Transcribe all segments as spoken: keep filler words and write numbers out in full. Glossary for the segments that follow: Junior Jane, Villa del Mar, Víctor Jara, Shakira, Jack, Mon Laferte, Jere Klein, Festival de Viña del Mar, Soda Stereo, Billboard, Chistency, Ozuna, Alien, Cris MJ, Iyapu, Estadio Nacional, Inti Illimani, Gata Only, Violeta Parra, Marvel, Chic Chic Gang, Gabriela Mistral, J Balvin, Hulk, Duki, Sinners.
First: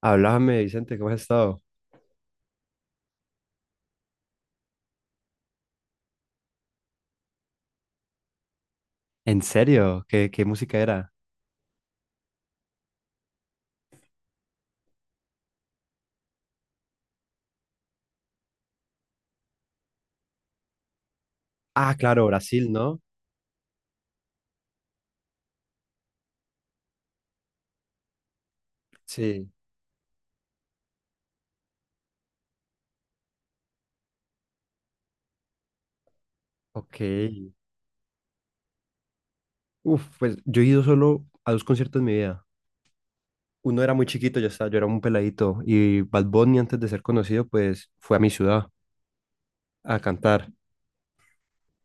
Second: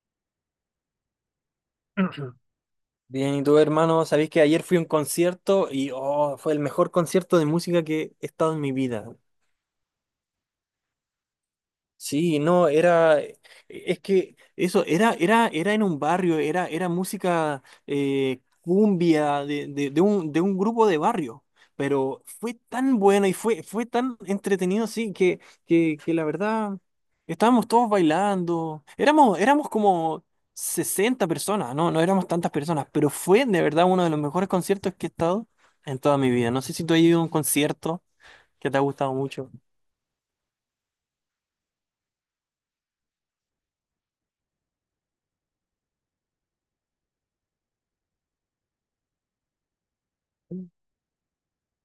Háblame, Vicente, ¿cómo has estado? Bien, y tú, hermano, sabéis que ayer fui a un concierto y oh, fue el mejor concierto de música que he estado en mi vida. ¿En serio? ¿Qué, qué música era? Sí, no, era, e, es que eso, era, era, era en un barrio, era, era música eh, cumbia de, de, de un, de un grupo de barrio, Ah, pero claro, fue Brasil, tan ¿no? bueno y fue, fue tan entretenido, sí, que, que, que la verdad, estábamos todos bailando, éramos, Sí, éramos como sesenta personas, no, no éramos tantas personas, pero fue de verdad uno de los mejores conciertos que he estado en toda mi vida. No sé si tú has ido a un ok. concierto que te ha gustado mucho. Uf, pues yo he ido solo a dos conciertos en mi vida. Uno era muy chiquito, yo estaba, yo era un peladito. Y Bad Bunny, antes de ser conocido, pues fue a mi ciudad a cantar.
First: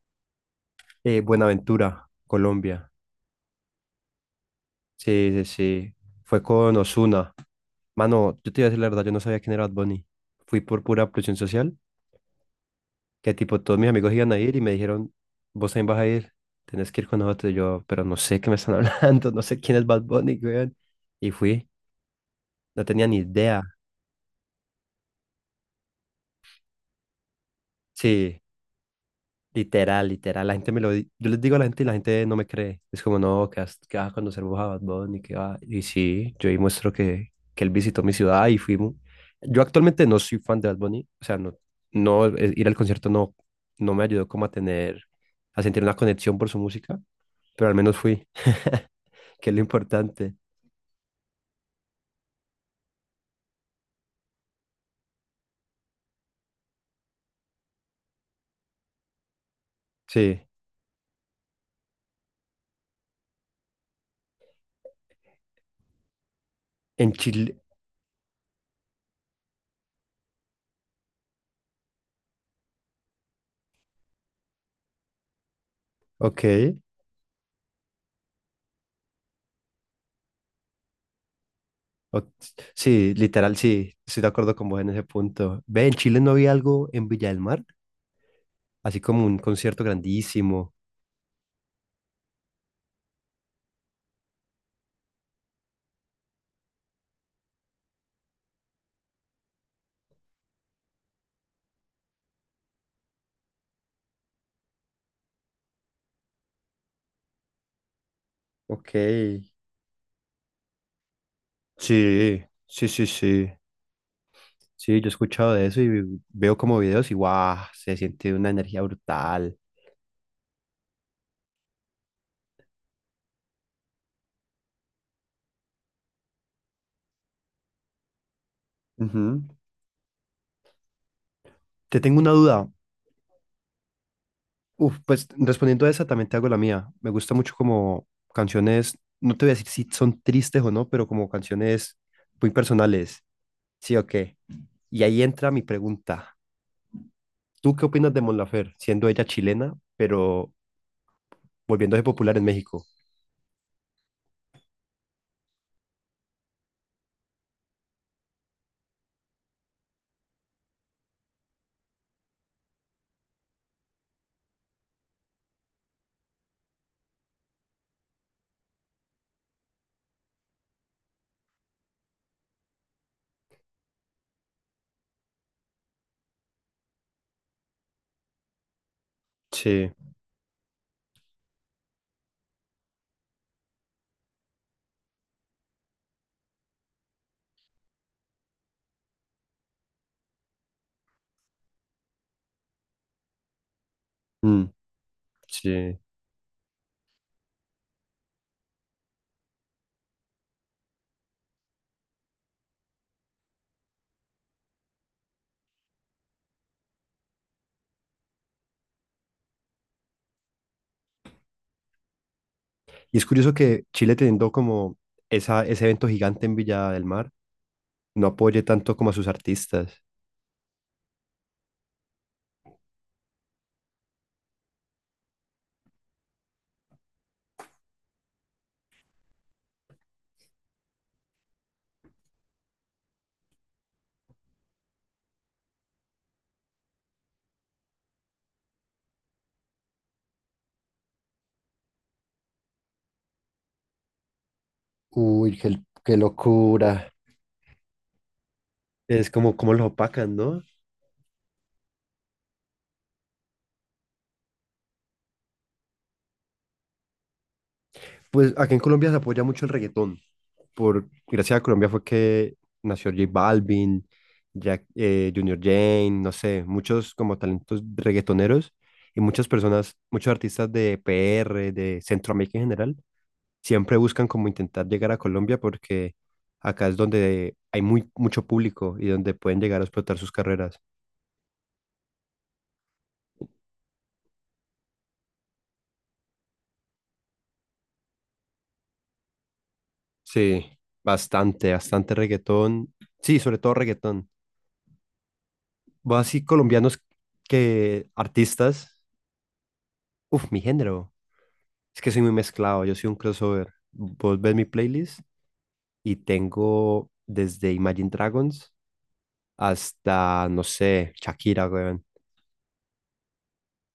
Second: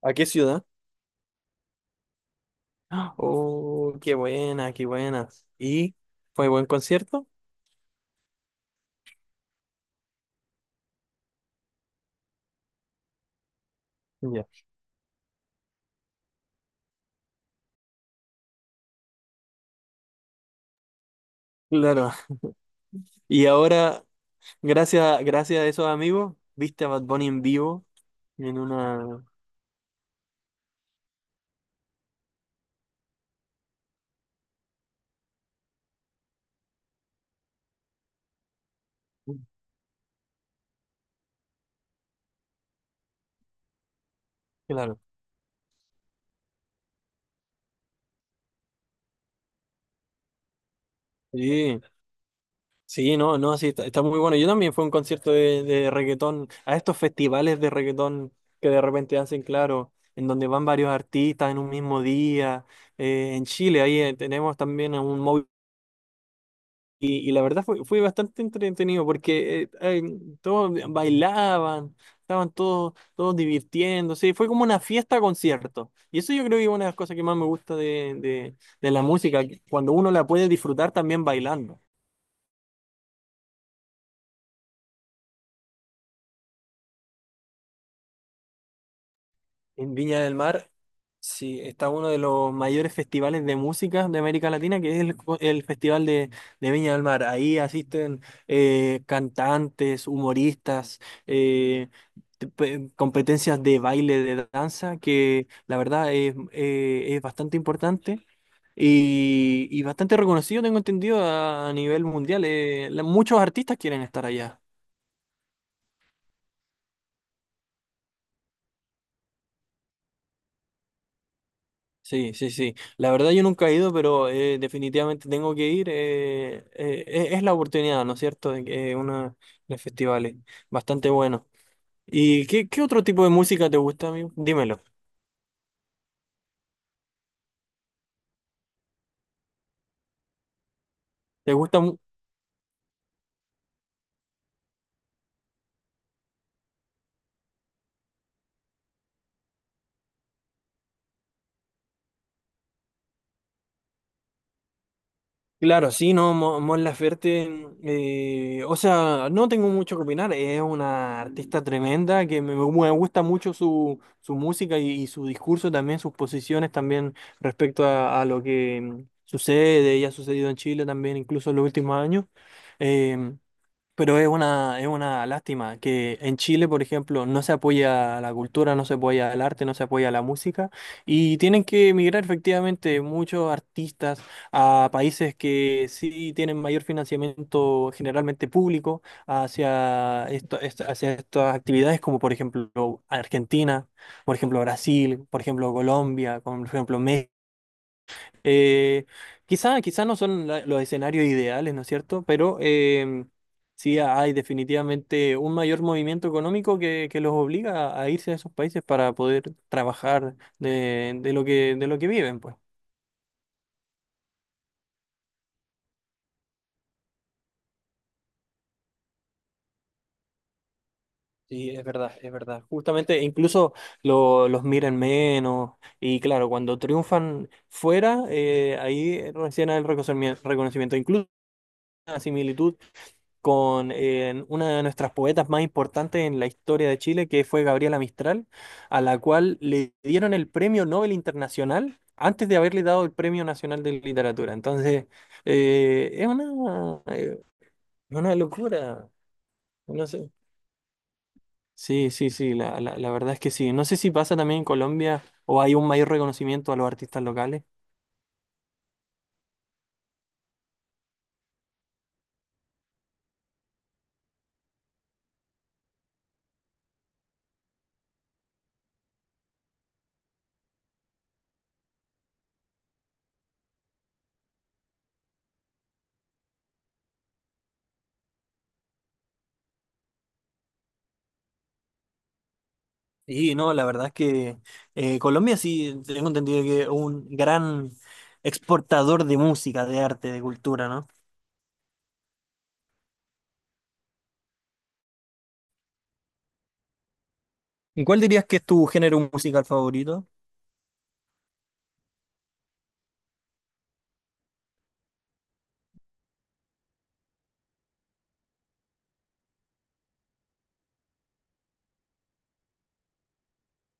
¿A qué ciudad? Eh, Buenaventura, Colombia. Oh, qué buena, qué buena. Sí, sí, sí. ¿Y Fue fue buen con concierto? Ozuna. Mano, yo te iba a decir la verdad, yo no sabía quién era Bad Bunny. Fui por pura presión social que tipo todos mis amigos iban a Ya. ir y me dijeron, vos también vas a ir, tenés que ir con nosotros. Y yo, pero no sé qué me están hablando, no sé quién es Bad Bunny, weón. Y fui, Claro. no tenía ni Y idea. ahora, gracias, gracias a esos amigos, viste a Bad Bunny en vivo Sí. en una... Literal, literal. La gente me lo... di- Yo les digo a la gente y la gente no me cree. Es como, no, que vas, que vas a conocer vos a Bad Bunny, que va... Y sí, yo ahí muestro que, que él visitó mi ciudad y fuimos. Yo actualmente no soy fan de Bad Bunny. O sea, no, no, eh, ir al concierto no, no me ayudó como a Claro. tener, a sentir una conexión por su música, pero al menos fui, que es lo importante. Sí, sí, no, no, sí, está, está muy bueno. Yo también fui a un concierto de, de reggaetón, a estos festivales de reggaetón que de repente hacen, claro, en Sí, donde van varios artistas en un mismo día. Eh, en Chile, ahí eh, tenemos también a un móvil. en Y, y la Chile, verdad fue, fue bastante entretenido porque eh, eh, todos bailaban, estaban todos, todos divirtiéndose, fue como una fiesta concierto. Y eso yo creo que es ok. una de las cosas que más me gusta de, de, de la música, que cuando uno la puede disfrutar también bailando. o- sí, literal, sí, estoy de acuerdo con vos en ese punto. Ve, en Chile no había algo en Villa del Mar, así como un concierto En Viña del Mar. grandísimo. Sí, está uno de los mayores festivales de música de América Latina, que es el, co- el Festival de, de Viña del Mar. Ahí asisten eh, cantantes, humoristas, eh, te- pe- competencias de baile, de danza, que la verdad es, eh, es bastante importante Ok. y, y bastante reconocido, tengo entendido, a, a nivel mundial. Sí, Eh, sí, la- sí, Muchos sí. artistas quieren estar allá. Sí, yo he escuchado de eso y veo como videos y guau, se siente una energía brutal. Sí, sí, sí. La verdad yo nunca he ido, pero eh, definitivamente tengo que ir. Eh, eh, e- es la oportunidad, ¿no es cierto? De que eh, una Ujú. de festivales bastante bueno. Te tengo una ¿Y qué, duda. qué otro tipo de música te gusta, amigo? Dímelo. Uf, pues respondiendo a esa también te hago la mía. Me gusta mucho como canciones, no te voy a decir si son tristes o no, pero como ¿Te gusta? canciones muy personales. Sí o qué. Y ahí entra mi pregunta. ¿Tú qué opinas de Mon Laferte, siendo ella chilena, pero volviéndose popular en México? Claro, sí, no, Mo- Mon Laferte, eh, o sea, no tengo mucho que opinar, es una artista tremenda que me, me gusta mucho su, su música y, y su discurso también, sus posiciones también respecto a, a lo que mm, sucede y ha sucedido en Chile también, incluso en los últimos años. Em, pero es una, es una lástima que en Chile, por ejemplo, no se apoya la cultura, no se apoya el arte, no se Sí, apoya la música y tienen que emigrar efectivamente muchos artistas a países que sí tienen mayor financiamiento generalmente público hacia, esto, est- hacia estas actividades como por ejemplo Argentina, por ejemplo mm, Brasil, por ejemplo sí. Colombia, por ejemplo México. Eh, quizá, Quizá no son la- los escenarios ideales, ¿no es cierto? Pero eh, sí hay definitivamente un mayor movimiento económico que, que los obliga a a irse a esos países para poder trabajar de, de lo que, de lo que viven, pues. Y es curioso que Chile teniendo como esa, ese evento gigante en Villa del Mar, no apoye tanto como a sus artistas. Sí, es verdad, es verdad. Justamente incluso lo- los miran menos y claro, cuando triunfan fuera, eh, ahí recién hay el reconocimiento, reconocimiento. Incluso una similitud con eh, una de nuestras poetas más importantes en la historia de Chile, que fue Gabriela Mistral, a la cual le dieron el Premio Nobel Internacional antes de haberle dado el Premio Nacional de Literatura. Entonces, Uy, qué, eh, qué es una, locura. eh, una locura. Es como, como los No sé. opacan, ¿no? Sí, sí, sí, la, la, la verdad es que sí. No sé si pasa también en Colombia o hay un mayor reconocimiento a los artistas locales. Pues acá en Colombia se apoya mucho el reggaetón. Por, gracias a Colombia fue que nació J Balvin, Jack, eh, Junior Jane, no sé, muchos como talentos reggaetoneros y muchas personas, muchos artistas de P R, de Centroamérica en general, siempre buscan como intentar llegar a Colombia porque acá es donde hay muy, mucho público y donde pueden llegar a explotar sus carreras. Y no, la verdad es que eh, Colombia sí, tengo entendido que es un gran exportador de música, de arte, de Sí, cultura, ¿no? bastante, bastante reggaetón. Sí, sobre todo reggaetón. Vos así colombianos ¿Y que cuál dirías que es tu artistas. género musical favorito? Uf, mi género. Es que soy muy mezclado, yo soy un crossover. Vos ves mi playlist y tengo desde Imagine Dragons hasta, no sé, Shakira, weón.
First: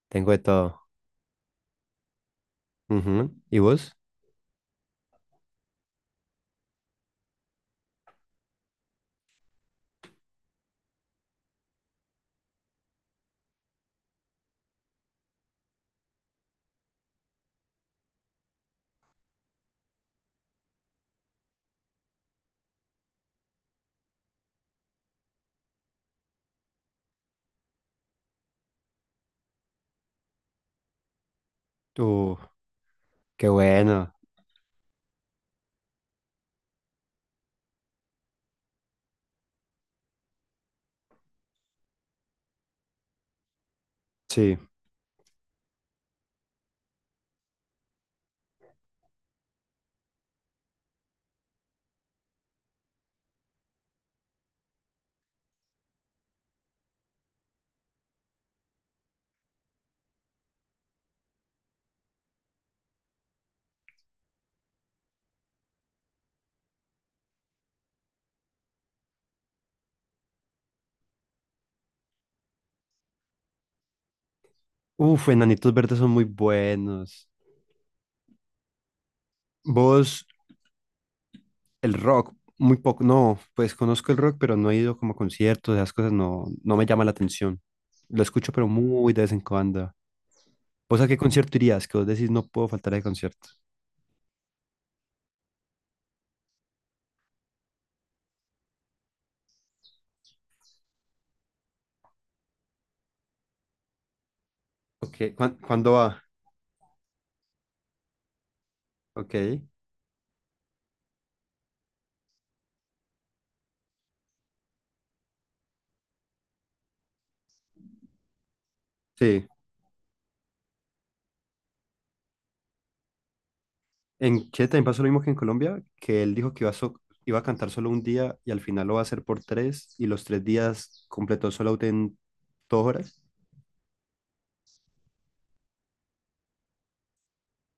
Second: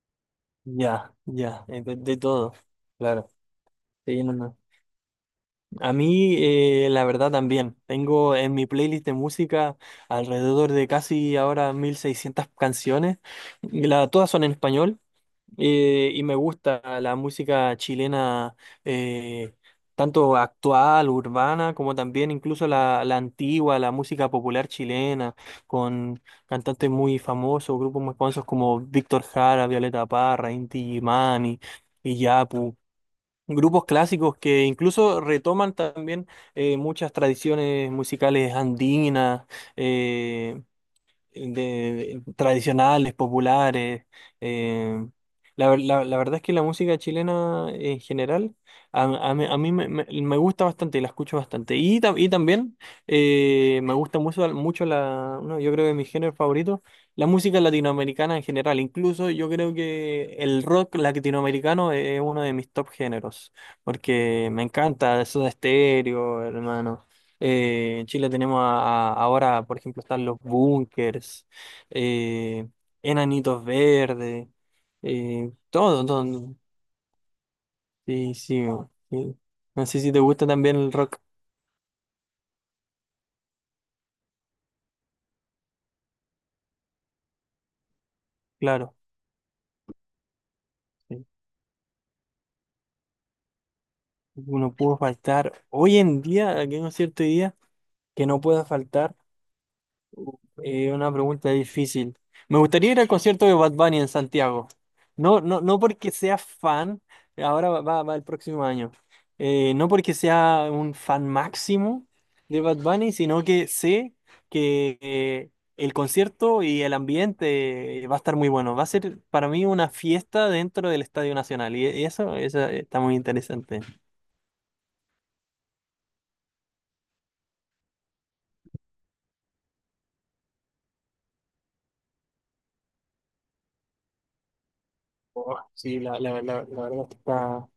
Tengo de todo. Ya, ya, eh, de, de todo, claro. Ujú. ¿Y vos? Sí, no, no. A mí, eh, la verdad también, tengo en mi playlist de música alrededor de casi ahora mil seiscientas canciones, y la- todas son en español. Eh, y me gusta la música chilena, eh, tanto actual, urbana, como también incluso la, la antigua, la música popular chilena, con cantantes muy famosos, grupos muy famosos como Víctor Jara, Violeta Parra, Inti Illimani, Uf, Iyapu. qué Grupos bueno. clásicos que incluso retoman también eh, muchas tradiciones musicales andinas, eh, de, tradicionales, populares. Sí. eh, la, ver- la- la verdad es que la música chilena en general a, a mí, a mí me, me- me gusta bastante, la escucho bastante. Y, tam- y también eh, me gusta mucho, mucho la, no, yo creo que mi género favorito, la música latinoamericana en general. Incluso yo creo que el rock latinoamericano es uno de mis top géneros, porque me encanta Soda Stereo, hermano. Eh, en Chile tenemos a- a- ahora, por ejemplo, están los búnkers, eh, enanitos verdes, Uf, eh, Enanitos Verdes todo, son muy todo. buenos. Sí, sí, no, sí. No sé si te Vos, gusta también el rock, el rock, muy poco. No, pues conozco el rock, pero no he ido como a conciertos, esas cosas no, no me llama la atención. Lo escucho, pero claro. muy de vez en cuando. ¿Vos a qué Sí. concierto irías? Que vos decís, no puedo faltar al concierto. Uno pudo faltar. Hoy en día, aquí en un cierto día, que no pueda faltar. Eh, una pregunta difícil. Me gustaría ir al concierto de Bad Bunny en Santiago. Ok, No, ¿cuán- no, no ¿cuándo porque va? sea fan, ahora va, va- va el próximo año. Ok, Eh, no porque sea un fan máximo de Bad Bunny, sino que sé que eh, el concierto y el ambiente eh, va a estar muy bueno. Va a ser sí. para mí una fiesta dentro del Estadio Nacional y eso, eso está muy interesante. En Chile también pasó lo mismo que en Colombia, que él dijo que iba a, so- iba a cantar solo un día y al final lo va a hacer por tres y los tres días completó solo en dos horas. Oh, sí, la, la, la, la verdad es que está.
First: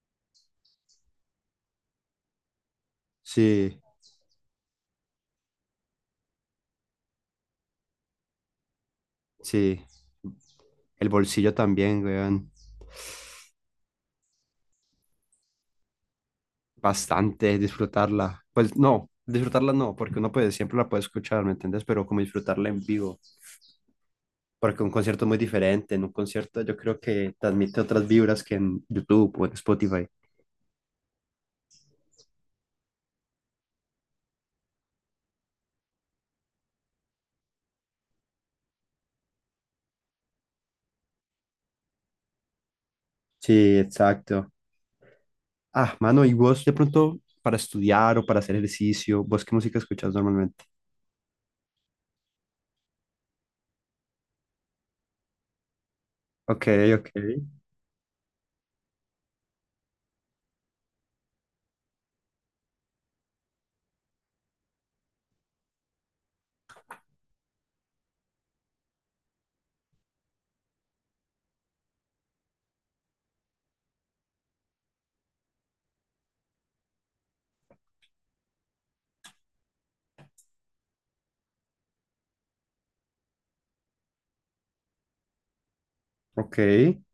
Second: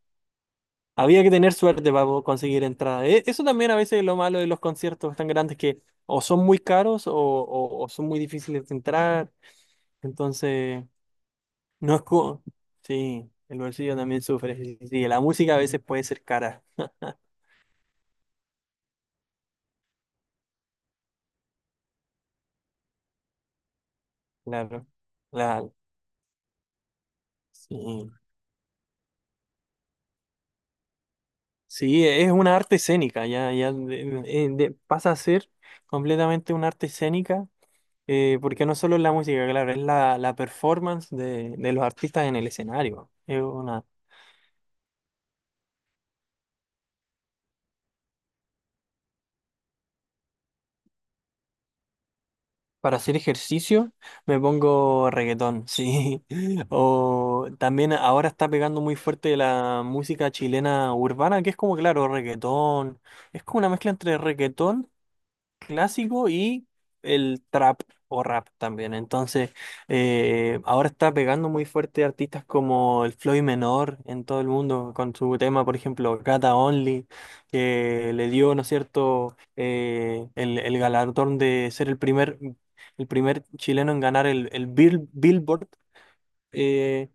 Había que tener suerte para po- conseguir entrada. E- Eso también a Sí, veces es lo malo de los conciertos tan grandes que o son muy caros o, o- o son muy difíciles de entrar. sí. Entonces, El bolsillo no es también, como... weón. Sí, el bolsillo también sufre. Sí, sí, sí. La música a veces puede ser cara. Bastante, disfrutarla. Pues no, disfrutarla no, porque uno puede, siempre la puede escuchar, ¿me entiendes? Pero como disfrutarla en vivo, porque Claro. un concierto es muy La- diferente. En un concierto yo creo que transmite otras sí. vibras que en YouTube o en Spotify. Sí, es una arte escénica. Ya, ya de- eh, de- pasa a ser completamente una arte escénica. Eh, porque no solo es la música, claro, es la, la performance de, de los artistas en el escenario. Es Sí, una. exacto. Ah, mano, ¿y vos de pronto para estudiar o para hacer ejercicio, vos qué música escuchas normalmente? Para hacer ejercicio me pongo reggaetón, sí. Ok, ok, O también ahora está pegando muy fuerte la música chilena urbana, que es como, claro, reggaetón. Es como una mezcla entre reggaetón clásico y el trap o rap también. Entonces, eh, ahora está pegando muy fuerte artistas como el Floyd Menor en todo el mundo con su tema, por ejemplo, Gata Only, que le dio, ¿no es cierto?, eh, el, el galardón de ser el primer, el primer chileno en ganar el, el Bill- Billboard. ok. eh,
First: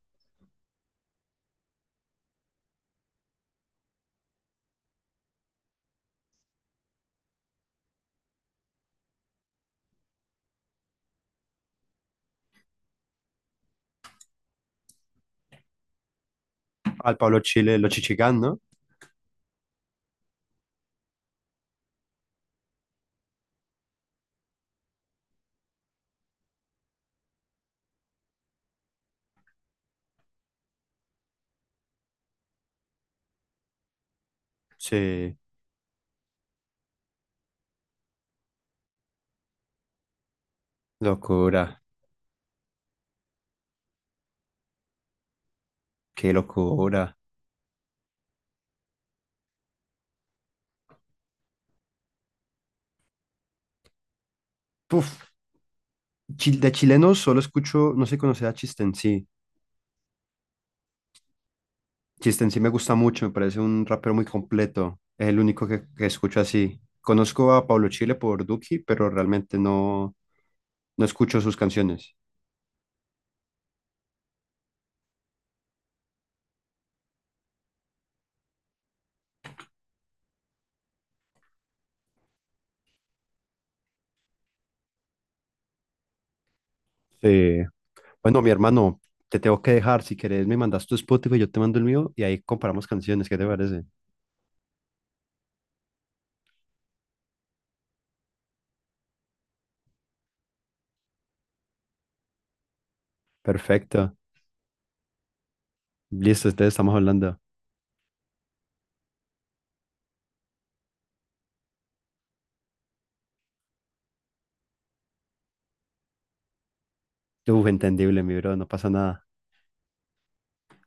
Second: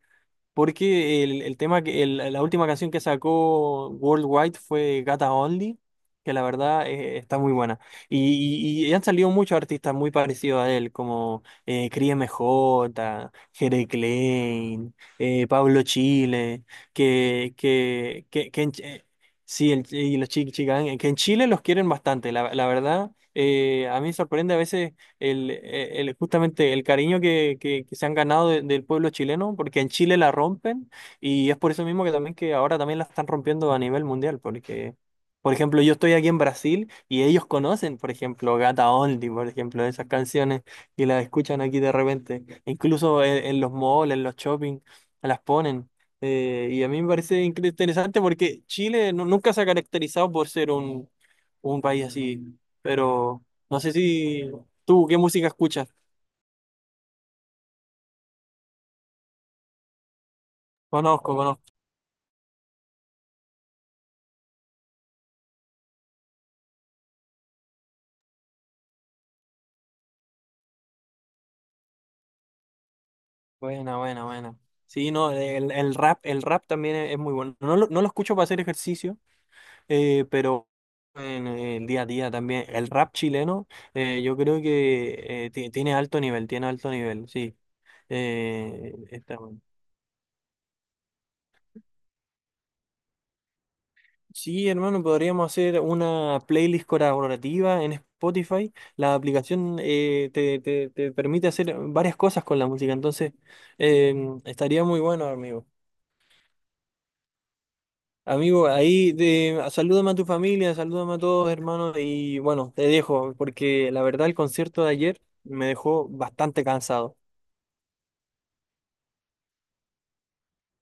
Porque el, el tema que el- la última canción que sacó Worldwide fue Gata Only, que la verdad eh, está muy buena. Y, y- y han salido muchos artistas muy parecidos a él, como eh, Cris M J, Jere Klein, eh, Pablo Chile, Al Pablo que, Chile, Los que, Chichigán, que, ¿no? que en Ch- eh, sí, el- y los Chic Chic Gang, que en Chile los quieren bastante, la, la verdad. Eh, a mí me sorprende a veces el, e, el- justamente el cariño que, que- que se han ganado de- del pueblo chileno, porque en Chile la rompen y es por eso mismo que también que ahora también la están rompiendo a nivel mundial, porque, Sí, por ejemplo, yo estoy aquí en Brasil y ellos conocen, por ejemplo, Gata Only, por ejemplo, esas canciones y las escuchan aquí locura, de repente, incluso en, en los malls, en los shopping, las ponen. qué Eh, y a mí me locura. parece incre- interesante porque Chile nu- nunca se ha caracterizado por ser un, un país así, pero no sé si ¿Tú qué Puf. música escuchas? Chil- De chilenos solo escucho, no sé si conoces a Chistency. Conozco, conozco. Chistency me gusta mucho, me parece un rapero muy completo. Es el único que, que escucho así. Conozco a Pablo Chile por Duki, pero realmente no, no escucho sus canciones. Buena, buena, buena. Sí, no, el, el rap, el rap también es, es muy bueno. No lo, no lo escucho para hacer ejercicio, eh, pero en el día a día también. El rap chileno, eh, yo creo que eh, ti- tiene alto nivel, tiene alto nivel, sí. Eh, bueno, mi Eh, hermano, Está te bueno. tengo que dejar. Si querés, me mandas tu Spotify, yo te mando el mío y ahí comparamos canciones. ¿Qué te parece? Sí, hermano, podríamos hacer una playlist colaborativa en Spotify. La aplicación eh, te, te- te permite hacer varias cosas con la música, entonces eh, Perfecto. estaría muy bueno, amigo. Listo, ustedes estamos hablando. Amigo, ahí de, salúdame a tu familia, salúdame a todos, hermanos, y bueno, te dejo, porque la verdad el concierto de ayer me dejó bastante cansado. Uf, entendible, mi bro, no pasa nada.